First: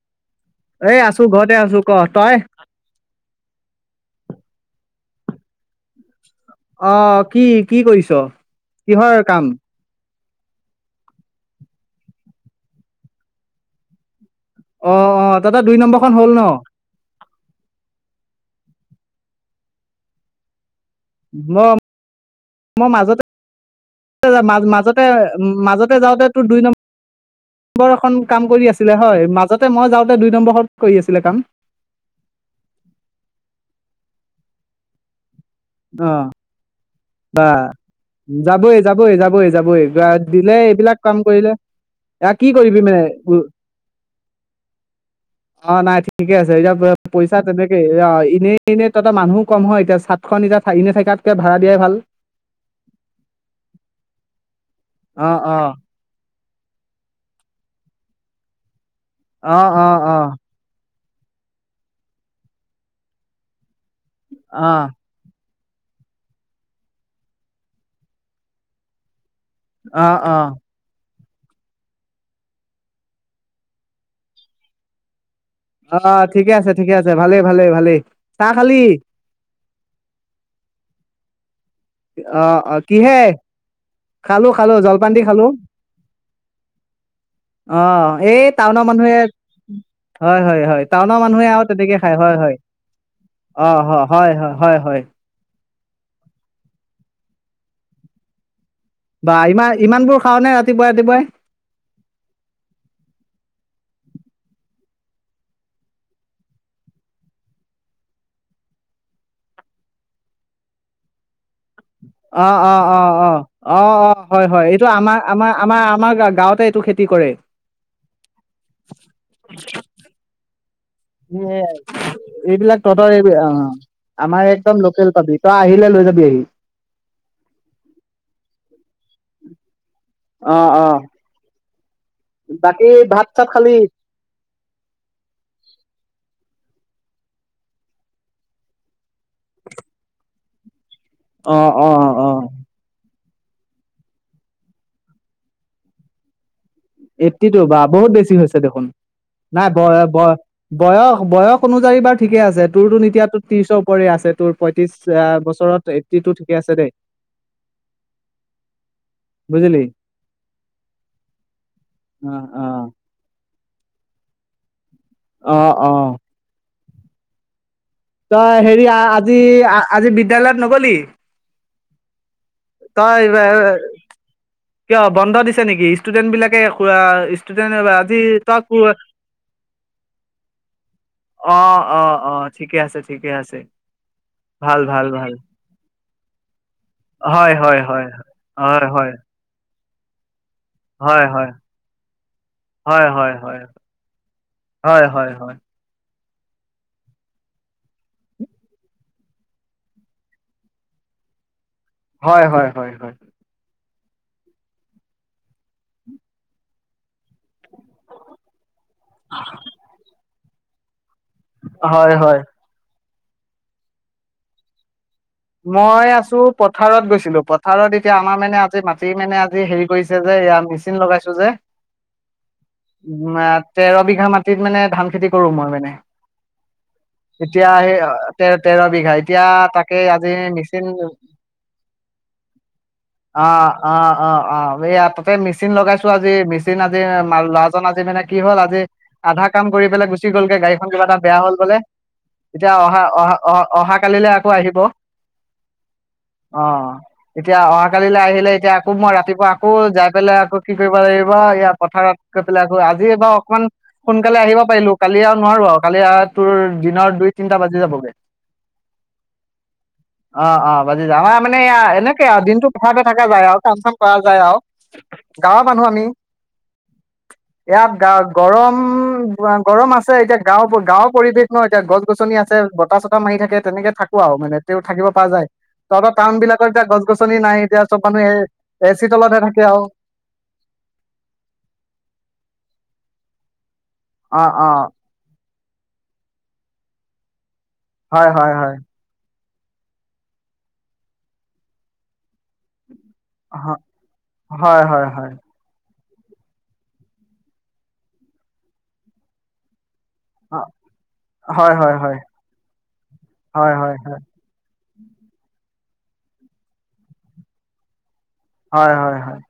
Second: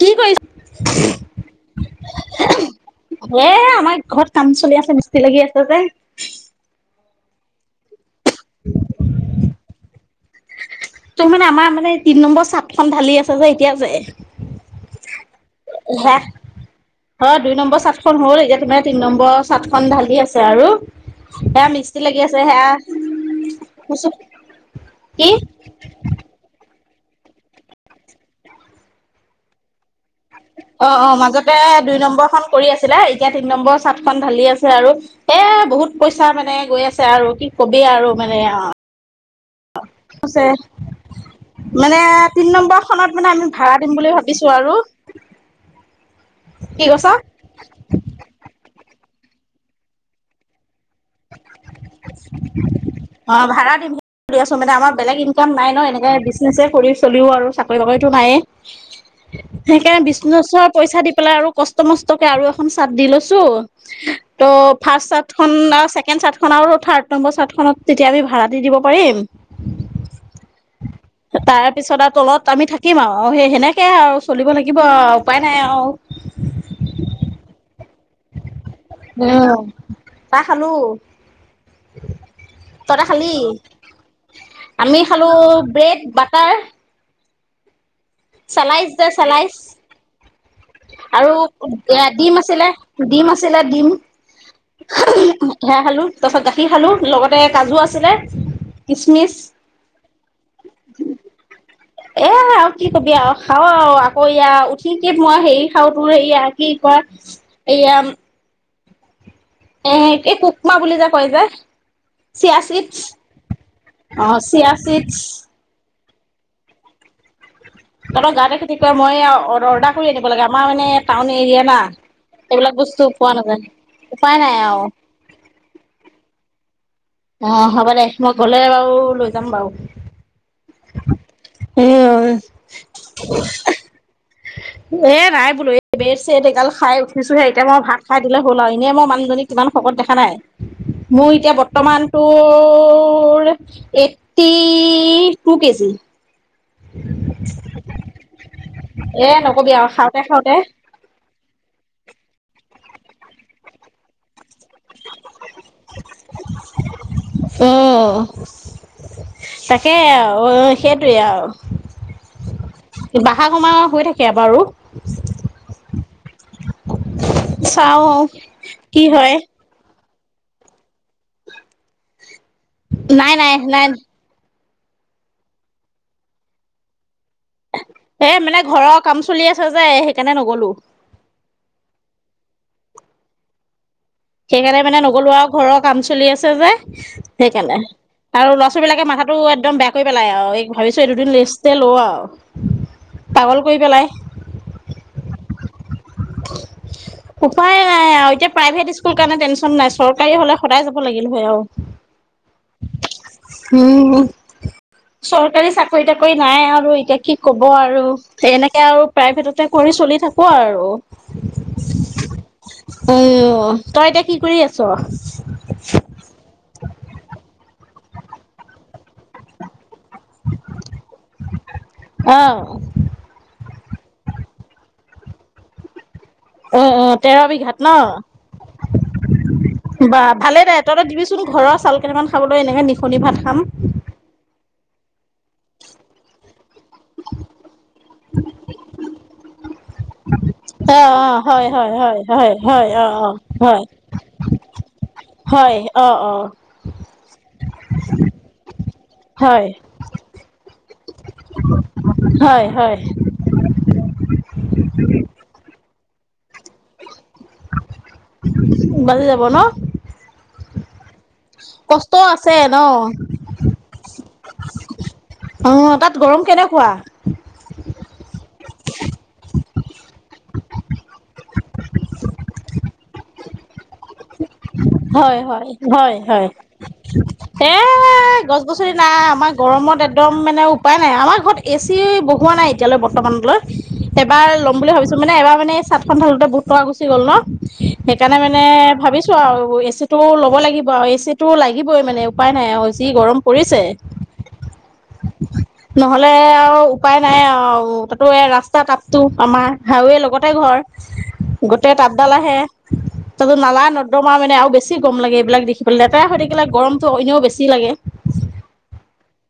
কি কৰিছ এই আছো ঘৰতে আছো, ক তই? এ আমাৰ ঘৰত কাম চলি আছে মিস্তি লাগি আছে যে। অ কি কি কৰিছ? কিহৰ কাম? তোৰ আমাৰ মানে তিনি নম্বৰ চাট ঢালি আছে যে এতিয়া যে। অ অ, তহঁতৰ দুই নম্বৰখন হ'ল ন? অ দুই নম্বৰ চাটখন হ'ল, এতিয়া তোমাৰ তিনি নম্বৰ চাটখন ঢালি আছে আৰু। হেয়া মই মিস্ত্ৰী লাগি আছে, সেয়া ম মাজতে কি মাজতে যাওঁতে তো দুই নম্বৰ বৰ এখন কাম কৰি আছিলে হয়, মাজতে মই যাওঁ অ অ মাজতে দুই নম্বৰখন কৰি আছিলা এতিয়া তিন নম্বৰ চাট খন ঢালি আছে আৰু, এই বহুত অ পইচা মানে গৈ আছে ছে আৰু বা কি কবি আৰু মানে আও। যাবই যাবই যাবই যাবই যোৱা আগদিনাই এইবিলাক কাম কৰিলে মানে এয়া কি তিনি কৰিবি নম্বৰ খনত মানে উ- আমি ভাড়া দিম বুলি ভাবিছো আৰু। অঁ, নাই ঠিকে আছে। এতিয়া কি কৈছ পই- চা তেনেকে অ‌ঁ এনেই এইনেই তহঁতৰ মানুহ কম হয় এতিয়া, চাতখন এতিয়া এনেই থকাতকে ভাড়া দিয়াই ভাল। অঁ, ভাড়াত দিম ভাৱি আছো মানে আমাৰ বেলেগ অ ইনকাম অ নাই ন। এনেকে বিজনে- নেছে কৰি চলিও আৰু, চাকৰি -বাকৰিতটো নায়ে। অ অ সেইকাৰণে অ বিজনেছৰ পইচা দি পেলাই আৰু। কষ্ট মষ্টকে আৰু এখন চাদ দি লৈছো, ত' অহ ফাৰ্ষ্ট চাদ খন লাষ্ট- ছেকেণ্ড চাদখন আৰু থাৰ্ড নম্বৰ চাৰ্টখন তেতিয়া আমি ভাড়া দি দিব পাৰিম। অঁ, অঁ। [inaudible] তাৰ পিছত আৰু তলত আমি থাকিম আৰু, সেই সেনেকে আৰু চলিব লাগিব আৰু উপায় নাই আৰু। অঁ, ঠিকে আছে, ঠিকে আছে। ভালেই- ভালেই- ভালেই, চাহ খালি? উম, চাহ খালোঁ। আহ অঁ, কিহে? খালি খালো খালো আমি জলপান দি খালো খালোঁ। ব্ৰেড বাটাৰ অঁ এই টাউনৰ চেলাইচ যে মানুহে, চেলাইচ হয় -হয়। হয় টাউনৰ আৰু মানুহে তেনেকে এয়া খাই হয় ডিম হয় আছিলে, ডিম আছিলে অহ ডিম। হ, হয় হয় হয় হয় সেইয়া খালোঁ, তাৰপাছত গাখীৰ খালোঁ লগতে কাজু আছিলে। কিচমিচ বা ইমান -ইমানবোৰ খাওনে ৰাতিপুৱাই ৰাতিপুৱাই। এ আৰু কি কবি আৰু খাওঁ আৰু আকৌ এয়া উঠিকে মই হেৰি খাওঁ তোৰ এআসি কল। এইয়া- এ এই পুকমা বুলি যে কয় যে। চিয়া অঁ- চিডছ অঁ-অঁ-অঁ, অঁ -অঁ, অ হয়- হয়। চিয়া এইটো চিডছ আমাৰ- আমাৰ- আমাৰ -আমাৰ গাঁৱতে এইটো খেতি কৰে। তহঁতৰ গাওঁতে খেতি কৰে, মই এইয়া অৰ্ডাৰ কৰি আনিব লাগে। আমাৰ মানে- টাউন এ এৰিয়া না এইবিলাক বস্তু তহঁতৰ পোৱা এই অঁ, নাযায় উপায় আমাৰ নাই আৰু একদম লোকেল পাবি। তই আহিলে লৈ যাবি আহি। অঁ, হ'ব দে, মই গলে বাৰু লৈ যাম বাৰু। অঁ -অঁ। উম। ভাত চাত খালি এ নাই বোলো। এই ব্ৰেড চেটগাল খাই উঠিছোহে, এতিয়া মই ভাত খাই দিলে হ'ল আৰু এনে মই মানুহজনীক- কিমান শকত দেখা নাই! মোৰ এতিয়া অ', অ', বৰ্তমানতটো- অ', মোৰ, eighty two KG. Eighty two বা বহুত বেছি হৈছে দেখোন। এ নাই, নকবি আৰু খাওঁতে ব-ব- খাওঁতে বয়স- বয়স অনুযায়ী বা ঠিকে আছে। তোৰতো এটিয়াতো ত্ৰিশৰ ওপৰে আছে। তোৰ- পঁয়ত্ৰিশ বছৰত এইটটি টু ঠিকেই আছে দেই। উম। তাকে। তাকে বুজিলি আৰু অঁ। সেইটোৱেই আৰু। অঁ, অঁ। বঢ়া- কমা হৈ থাকে বাৰু। অঁ, অঁ। চাওঁ আৰু। তই হেৰি, আজি- আজি বিদ্যালয়ত নগলি? তই সেই, নাই হয়, নাই হয়। নাই কিয় বন্ধ দিছে নেকি? ষ্টুডেন্ট বিলাকে কুআ ষ্টুডেন্ট ৱা এ মানে ঘৰৰ কাম চলি আছে যে এ সেইকাণে নগলো। অ, অ, অ ঠিকে আছে, ঠিকে আছে। সেইকাৰণে ভাল মানে ভাল নগলো ভাল আউ ঘৰৰ কাম চলি আছে যে হয় সেইকাৰণে হয় হয় আৰু ল'ৰা হয় ছোৱালবিলাকে হয় মাথা একদম বেয়া কই পেলাই আউ এই ভাবিছোঁ এই হয় হয় দুদিন হয় লেষ্টে লওঁ আউ হয় হয় হয় পাগল কই পেলায়। হয়, হয়, হয়। উম। উপায়ে নাই আউ এতিয়া প্ৰাইভেট স্কুল কাৰণে টেনচন নাই, চৰকাৰী হলে সদায় যাব লাগিল হয় আউ হয়, হয়, হয়, হয়। চৰকাৰী চাকৰি- তাকৰি নাই আৰু এতিয়া কি ক'ব আৰু সেই এনেকে আৰু প্ৰাইভেটতে কৰি চলি থাকো আৰু হয়, হয়। হয় অহ, তই এতিয়া কি কৰি আছ? মই আছো পথাৰত গৈছিলো পথাৰত এতিয়া আমাৰ মেনে আজি মাটি মেনে আজি হেৰি কৰিছে যে সেয়া মেচিন লগাইছো যে অ মা তেৰ বিঘা মাটিত মানে ধান খেতি কৰো মই মেনে অ অ তেৰ এতিয়া বিঘাত সেই আ ন তে-তেৰ বিঘা এতিয়া তাকে আ বা ভালে দে তহঁতৰ দিবিচোন ঘৰৰ চাউল কেইটামান খাবলৈ এনেকে নিখনি অ ভাত খাম। অ, অ, অ এইয়া তাতে মেচিন লগাইছো আজি মিচ তিন আজি আ মাল ল'ৰাজন আজি মানে কি হ'ল আজি আধা কাম কৰি পেলাই গুচি গ'লগে গাড়ীখন অ', কিবা এটা বেয়া অ', হ'ল হয়, বোলে হয়, হয়, হয়, এতিয়া হয়, অ', অহা- অ', অহা- অহা- হয়, অহা কালিলে আকো আহিব। হয়, অ অ অ', এতিয়া অহাকালিলে আহিলে এতিয়া আকৌ মই ৰাতিপুৱা হয়, আকৌ যাই পেলাই আকৌ কি কৰিব লাগিব এয়া পথাৰত গৈ হয়, পেলাই আকৌ হয়, আজি বাউ অকমান সোনকালে আহিব পাৰিলো, কালি আৰু নোৱাৰো আউ কালি আ তোৰ দিনৰ দুই-তিনটা বাজি যাবগে বাজি যাব ন? অ, অ বাজি যা আমাৰ মানে এয়া কষ্ট এনেকে আৰু আছে দিনটো ন? পথাৰতে থাকা যায় আউ কাম-চাম কৰা যায় আউ অ, তাত গৰম কেনেকুৱা? ইয়াত গা-গৰম গৱা গৰম আছে। ছে এতিয়া গাঁও প গাঁওৰ পৰিৱেশ ন এতিয়া গছ-গছনি আছে, বতাহ-চতাহ মাৰি থাকে তেনেকে থাকোঁ আউ মানে তেওঁ থাকিব পৰা হয়, যায়। হয়, তহঁতৰ হয়, টাউন হয় বিলাকত এতিয়া গছ গছনি নাই হে এতিয়া চব মানুহে এ গছ-গছনি চি নাই তলতহে আমাৰ থাকে আৰু। গৰমত এদদম মানে উপায় নাই, আমাৰ ঘৰত এ চি বহোৱা নাই এতিয়ালৈ বৰ্তমানলৈ অ এবাৰ অ ল'ম বুলি ভাবিছোঁ মানে এবাৰ মানে এ চাটখন ধালোতে বহুত টকা গুছি গ'ল ন হয় সেইকাণে হয় মানে হয় ভাবিছোঁ আৰু এ চিটো ল'ব লাগিব আৰু এ চিটো লাগিবই মানে উপায় নাই আউ যি গৰম পৰিছে। হ-হয়, হয়, হয়। নহ'লে আৰু উপায় নাই আউ তাতো এ ৰাস্তা তাপতো আমাৰ হাৱেৰ লগত তে হয় ঘৰ হয় গোটে হয় হয় তাপডাল আহে তাতো হয় হয় নালাত তোমাৰ মানে আউ বেছি গৰম লাগে এইবিলাক দেখি পেলে, লেতেৰা হৈ থাকিলে গৰমটো অ এনেও বেছি লাগে। হয়, হয়, হয়,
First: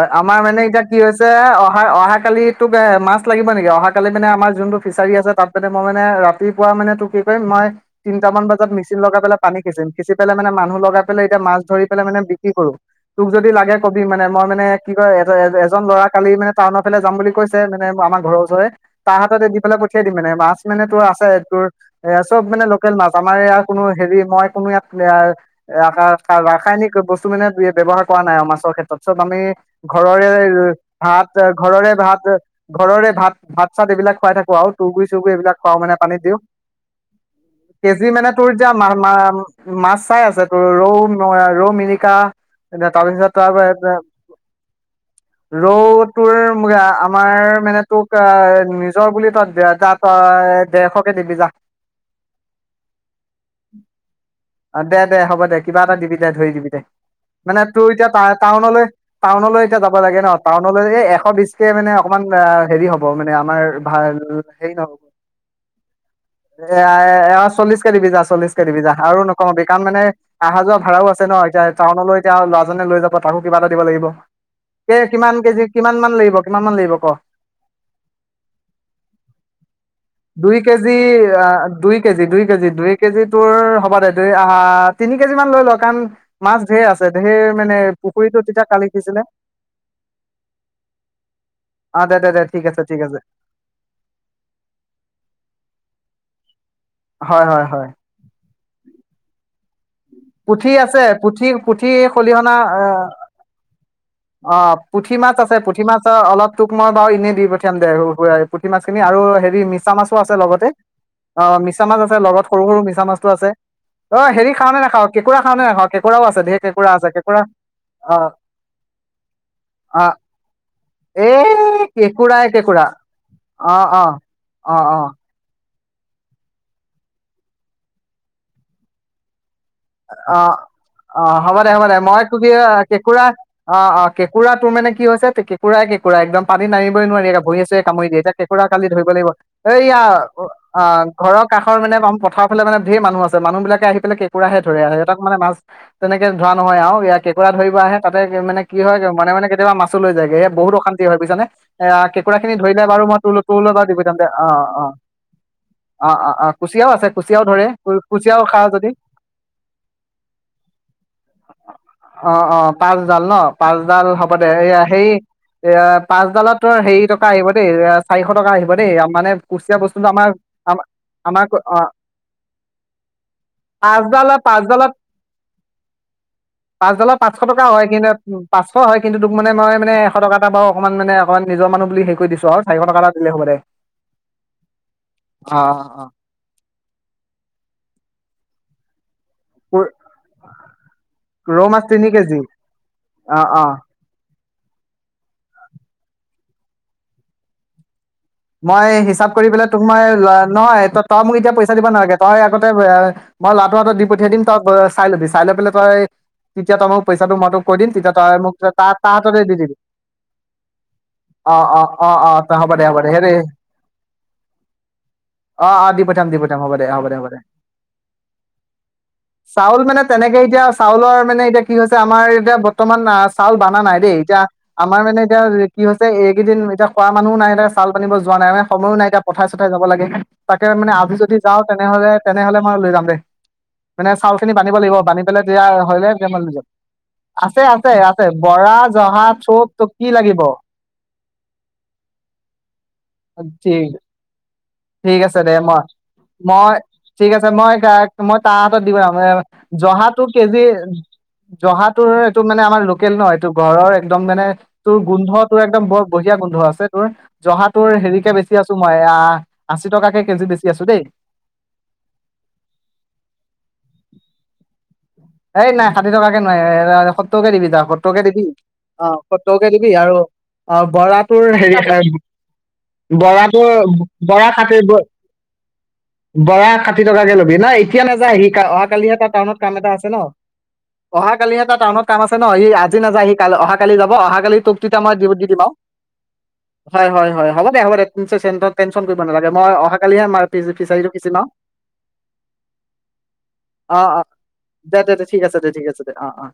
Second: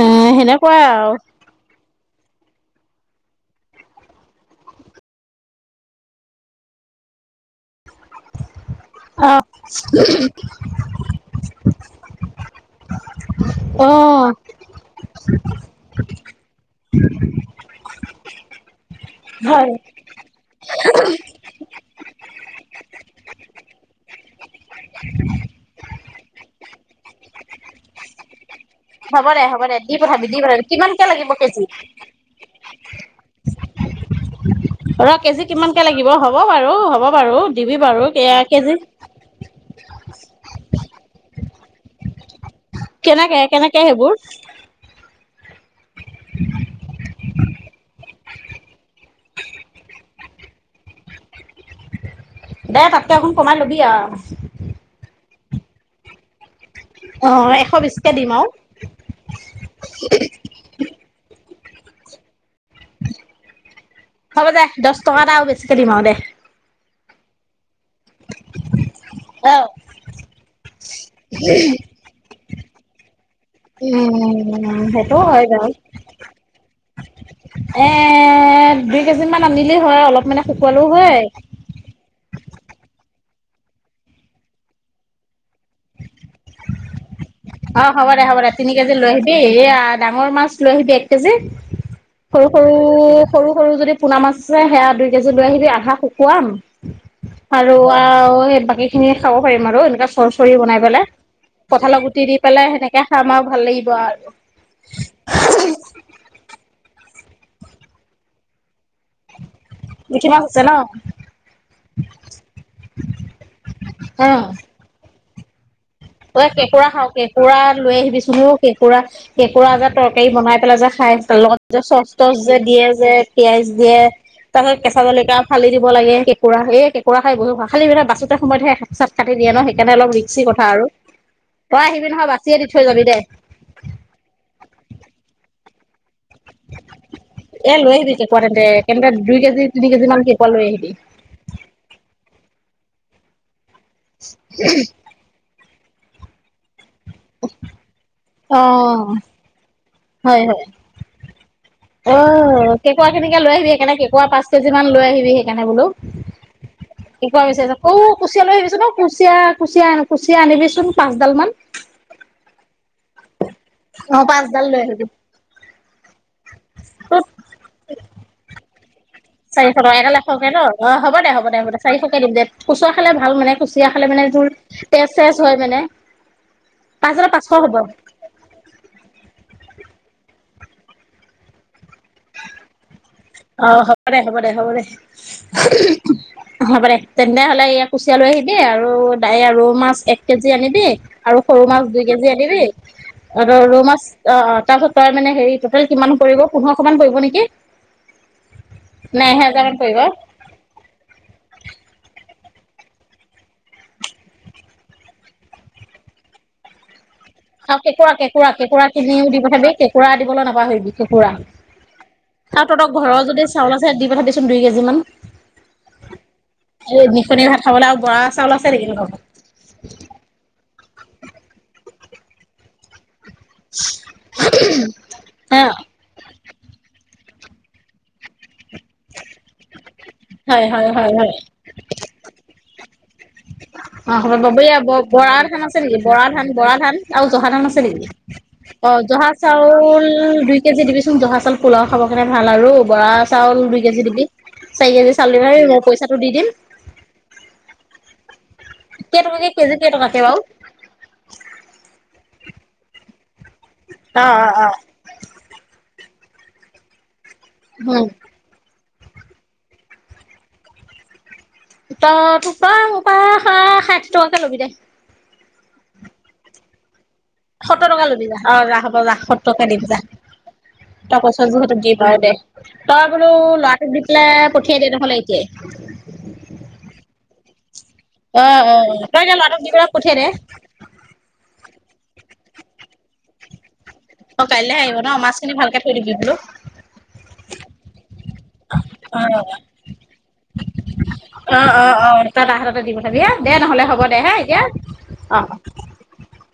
এ আমাৰ মানে সেনেকুৱাই এতিয়া কি আৰু হৈছে অহা অহাকালি তোক এ মাছ লাগিব নেকি? অহাকালি মানে আমাৰ যোনটো ফিচাৰী আছে তাত মানে মই মানে ৰাতিপুৱা মানে তোক কি কৰিম মই তিনিটা মান বজাত মেচিন লগাই অ পেলাই পানী খিচিম, খিচি পেলাই মানে মানুহ লগাই পেলাই এতিয়া মাছ ধৰি পেলাই মানে বিক্ৰী কৰোঁ। তোক যদি লাগে অ কবি, মানে মই মানে কি কয় এ এ এজন ল'ৰা কালি মানে টাউনৰ ফালে যাম বুলি কৈছে, মানে আমাৰ ঘৰৰ ওচৰে তাৰ হাততে দি হয় পেলাই পঠিয়াই দিম মানে, মাছ মানে তোৰ আছে তোৰ এই চ'ব মানে লোকেল মাছ, আমাৰ এইয়া কোনো হেৰি মই কোনো ইয়াত আহ এ ৰাসা ৰাসা, ৰাসায়নিক বস্তু মানে ব্যৱহাৰ কৰা নাই আৰু মাছ ক্ষেত্ৰত চ'ব হ'ব আমি, দে হ'ব দে দিম ঘৰৰে ভাত, ঘৰৰে ভাত ঘৰৰে ভাত, ভাত চাত এইবিলাক খুৱাই থাকোঁ খুৱাও তুৰগুৰি ৰ চুগুৰি কেজি এইবিলাক খোৱাওঁ কিমানকে মানে লাগিব পানীত হ'ব দিওঁ, বাৰু হ'ব বাৰু দিবি বাৰু কেজি মানে তোৰ এতিয়া কেজি মা মা মাছ চাই আছে তোৰ ৰ' ৰ' ৰৌ ৰৌ, মিৰিকা। এতিয়া তাৰপিছত কেনেকে তাৰপা কেনেকে এটা, সেইবোৰ ৰৌ তোৰ আমাৰ মানে, তোক আহ নিজৰ বুলি তই দে দা তই দেৰশ কে দিবি যা। দে তাতকৈ অকন কমাই লবি আৰু। অ' দে দে হ'ব দে, কিবা এটা দিবি দে, ধৰি দিবি দে। অ মানে এশ তোৰ এতিয়া বিশকে টা দিম আৰু টাউনলৈ, টাউনলৈ এতিয়া যাব লাগে ন, টাউনলৈ এ এশ বিছকে মানে অকমান আহ হেৰি হ'ব মানে, আমাৰ ভাল হ'ব দে হেৰি দহ নহব। টকা এটা আৰু বেছিকে দিম আৰু দে এয়া এ চল্লিশ কে দিবি যা, চল্লিশ কে দিবি যা, আৰু অ নকমাবি, কাৰণ মানে অহা যোৱা ভাড়াও আছে ন, এতিয়া টাউনলৈ এতিয়া ল'ৰা জনে লৈ যাব। তাকো কিবা এটা দিব লাগিব, উম, এই সেইটো কিমান হয় বাৰু। কেজি, কিমান মান লাগিব, কিমান মান লাগিব ক'। এ দুই কেজিমান আনিলেই হয়, অলপ মানে দুই শুকুৱালেও কেজি হয়। আহ দুই কেজ, দুই কেজি, দুই কেজি তোৰ হ'ব দে, দুই আহ তিনি কেজি মান লৈ ল কাৰণ মাছ ঢেৰ আছে ঢেৰ মানে অ' হ'ব দে, পুখুৰীটো হ'ব দে, তেতিয়া তিনি কালি কেজি লৈ সিচিলে আহিবি এইয়া ডাঙৰ মাছ লৈ আহিবি এক কেজি অ দে দে দে সৰু ঠিক সৰু, আছে ঠিক আছে সৰু সৰু, যদি সুনামাছ যে, সেয়া দুই কেজি লৈ আহিবি, আধা শুকুৱাম, হয় হয় আৰু হয় আৰু সেই বাকী খিনি খাব পাৰিম আৰু এনেকুৱা খৰচৰি পুঠি বনাই আছে পেলাই, পুঠি পুঠি কঁঠালত গুটি দি খলিহনা পেলাই আহ সেনেকে খাম আৰু ভাল লাগিব আৰু। অ' পুঠি মাছ আছে, পুঠি মাছ অলপ টোক মই বাৰু এনেই দি পঠিয়াম দে পুঠি মাছখিনি, আৰু হেৰি মিছা মাছো মিঠি আছে মাছ লগতে। ন' অ' মিছা মাছ আছে, লগত সৰু সৰু মিছা মাছটো আছে, অ' হেৰি খাৱনে নাখাওঁ, কেকুৰা খাৱ নে নাখাওঁ? ঐ কেকোৰা খাওঁ, কেকোৰা লৈ অ আহিবিচোন, কেকোৰা, কেকোৰা যে অ তৰকাৰী বনাই পেলাই যে খাই ত লগত এই চ'চ তচ কেঁকুৰাই যে কেঁকুৰা দিয়ে যে পিয়াজ অ দিয়ে, অ তাৰপাছত অ কেঁচা জলকীয়া ফালি দিব লাগে, কেকোৰা এই কেকোৰা খাই বহু, খালি মানে বাছোতে সময়হে চাট কাটি দিয়ে ন সেইকাৰণে অলপ অ অ ৰিস্কি কথা আৰু। অ', হ'ব দে হ'ব তই দে, আহিবি মই নহয় তোক কি বাচিয়ে দি থৈ যাবি দে কেঁকুৰা অ', অ', কেঁকোৰা তোৰ মানে কি হৈছে, কেঁকোৰাই কেঁকোৰা একদম পানীত নামিবই নোৱাৰি এ ভৰিয়ে-চৰিয়ে লৈ কামুৰি আহিবি দিয়ে, এতিয়া কেঁকুৰা কেঁকোৰা তেন্তে কালি ধৰিব তেন্তে লাগিব, দুই কেজি তিনি এইয়া কেজি মান কেঁকুৰা লৈ আহিবি আহ ঘৰ কাষৰ মানে পথাৰৰ ফালে মানে ঢেৰ মানুহ আছে, মানুহবিলাকে আহি পেলাই কেকুৰাহে তাত মানে মাছ, তেনেকে ধৰা নহয় আৰু কেঁকোৰা ধৰিব আহে, তাতে অ মানে কি হয়, মনে মনে কেতিয়াবা মাছ ও' লৈ যায়গে হয় হে হয় বহুত অশান্তি হয় বুজিছনে, আহ অ কেকুৰা খিনি ধৰিলে বাৰু কেঁকুৰা মই খিনিকে লৈ আহিবি তোলৈ বাৰু দি সেইকাৰণে পথিয়াম দে। কেঁকুৰা পাঁচ অ কেজি অ মান লৈ আহিবি সেইকাৰণে বোলো, অ অ অ কুচিয়াও আছে কি কুচিয়াও কব ধৰে বিচাৰিছো কুচিয়াও কৌ-কুচিয়া লৈ খা আহিবিচোন যদি কু কুচিয়া, কুচিয়া, কুচিয়া আনিবিচোন, পাঁচডাল মান। অ', অ', পাঁচডাল ন, পাঁচডাল অ হ'ব দে, পাঁচডাল এয়া লৈ আহিবি সেই এয়া পাঁচডালত তোৰ হেৰি টকা আহিব দেই, চাৰিশ টকা আহিব দেই মানে চাৰিশ কুচিয়া টকা বস্তুটো এডাল এশ আমাৰ কে ন' অ', হ'ব দে, আমাৰ হ'ব অ দে-দে চাৰিশকে দিম দে, কুচিয়া খালে ভাল মানে কুচিয়া খালে মানে পাঁচডালত জো পাঁচডালত তেজ-চেজ হয় মানে। পাঁচডালত পাঁচ দালত পাঁচশ টকা হ'ব। হয় কিন্তু পাঁচশ হয়, কিন্তু তোক মান মই মানে এশ টকা এটা বাৰু অকণমানানে অকণমান নিজৰ মানুহ বুলি হেৰি কৰি দিছোঁ আৰু। চাৰিশ টকা এটা দিলেই হ'ব দে। অ', হ'ব দে, হ'ব দে, হ'বদে। অ অ হ'ব দে তেন্তে হ'লে এই কুচিয়া লৈ আহিবি আৰু ৰৌ অ মাছ এক কেজি আনিবি আৰু সৰু মাছ দুই কেজি আনিবি। অ', ৰৌ মাছ অ', অ', তাৰপাছত তই মানে হেৰি টটেল কিমান পৰিব পোন্ধৰশ মান পৰিব নেকি? মই নে হিচাপ কৰি এহেজাৰ পেলাই মান তোক মই, পৰিব নহয় তই মোক এতিয়া নালাগে, তই আগতে মই ল'ৰাটোৰ হাতত দি পঠিয়াই দিম, তই চাই লবি, চাই লৈ পেলাই তই তেতিয়া তই মোক পইচাটো মই তোক কৈ আৰু দিম কেঁকুৰা তেতিয়া তই কেঁকুৰা মোক কেঁকুৰা তা-তাৰ কিনিও হাততে দি পঠাবি দিবি। কেঁকুৰা দিবলৈ নাপাহৰিবি অ', অ', অ', অ'। হ'ব দে হ'ব। দে ঘৰত হেৰি যদি চাউল আছে দি পথাবিচোন দুই কেজিমান। অঁ অঁ দি পঠিয়াম দি পঠিয়াম হ'ব দে এই হ'ব দে হ'ব দে নিসনি ভাত খাবলৈ আৰু বৰা চাউল আছে নেকি তহঁতৰ ঘৰত? চাউল মানে তেনেকে এতিয়া চাউলৰ মানে এতিয়া কি হৈছে আমাৰ এতিয়া বৰ্তমান আ, চাউল বানা নাই দেই এতিয়া আমাৰ মানে এতিয়া হে কি হৈছে এইকেইদিন এতিয়া খোৱা মানুহো নাই। চাউল বানিব যোৱা নাই মানে সময়ো নাই এতিয়া পথাৰে-চথাৰে যাব লাগে, তাকে হয় হয় মানে হয় আজি হয় যদি যাওঁ তেনেহ'লে-তেনেহ'লে মই লৈ যাম দে। মানে অ', চাউল হ'ব খিনি বানিব হ'ব লাগিব বানি বৰা পেলাই ধান তেতিয়া আছে নেকি হলে বৰা ধান বৰা ধান আৰু জহা ধান আছে নেকি? বৰা অ', জহা চব ত চাউল কি লাগিব দুই কেজি দিবি চোন জহা চাউল পোলাও খাব কাৰণে ভাল আৰু বৰা চাউল দুই ঠিক কেজি দিবি। চাৰি কেজি ঠিক চাউল আছে দে দিবি মই পইচাটো দি দিম। মই ঠিক আছে মই মই তাৰ হাতত দি পথাম এ কেইটকাকে কেজি কেইটকাকে জহাটো বাৰু কেজি জহাটোৰ এইটো মানে আমাৰ লোকেল ন' এইটো ঘৰৰ একদম অ মানে অ অ তোৰ গোন্ধ তোৰ একদম বৰ বঢ়িয়া গোন্ধ আছে। তোৰ জহা তোৰ উম হেৰিকে বেচি আছোঁ, মই আ আশী টকাকৈ কেজি বেছি আছোঁ দেই। তই তোৰপৰা মোৰ পৰা ষাঠি টকাকে ল'বি দে। এই নাই ষাঠি টকাকে নোৱাৰি সত্তৰকে দিবি যা সত্তৰ টকা সত্তৰকে ল'বি যা দিবি অ', যা হ'ব যা সত্তৰ কে সত্তৰকে দিম দিবি যা। আৰু অ তই বৰাটোৰ কৈছ যিহেতু দিম হেৰি আৰু দে। তই বোলো বৰাটো ল'ৰাটোক দি বৰা পেলাই ষাঠি পঠিয়াই দে নহ'লে এতিয়াই। [inaudible] বৰা ষাঠি টকাকে ল'বি। নাই এতিয়া নাযায় অ সি অ অ অহা কালিহে তই তাৰ এতিয়া ল'ৰাটোক টাউনত দি কাম পেলাই এটা আছে পঠিয়াই দে ন'। অহা কালিহে তাৰ টাউনত কাম আছে ন'। সি আজি নাযায় সি অহা কালি যাব, অ অহাকালি কাইলৈহে তোক আহিব তেতিয়া ন মই দি মাছখিনি দিম ভালকে আৰু। থৈ দিবি বোলো হয়, হয়, হয় হ'ব দে হ'ব দে তিনিশ চেণ্টত টেনচন কৰিব অ নালাগে। মই অহা কালিহে ফিচাৰটো সিচিম আৰু। ভাবিয়া দে নহ'লে অ হ'ব দে অ হা এতিয়া। দে দে অ ঠিক আছে দে ঠিক আছে দে অ', অ'।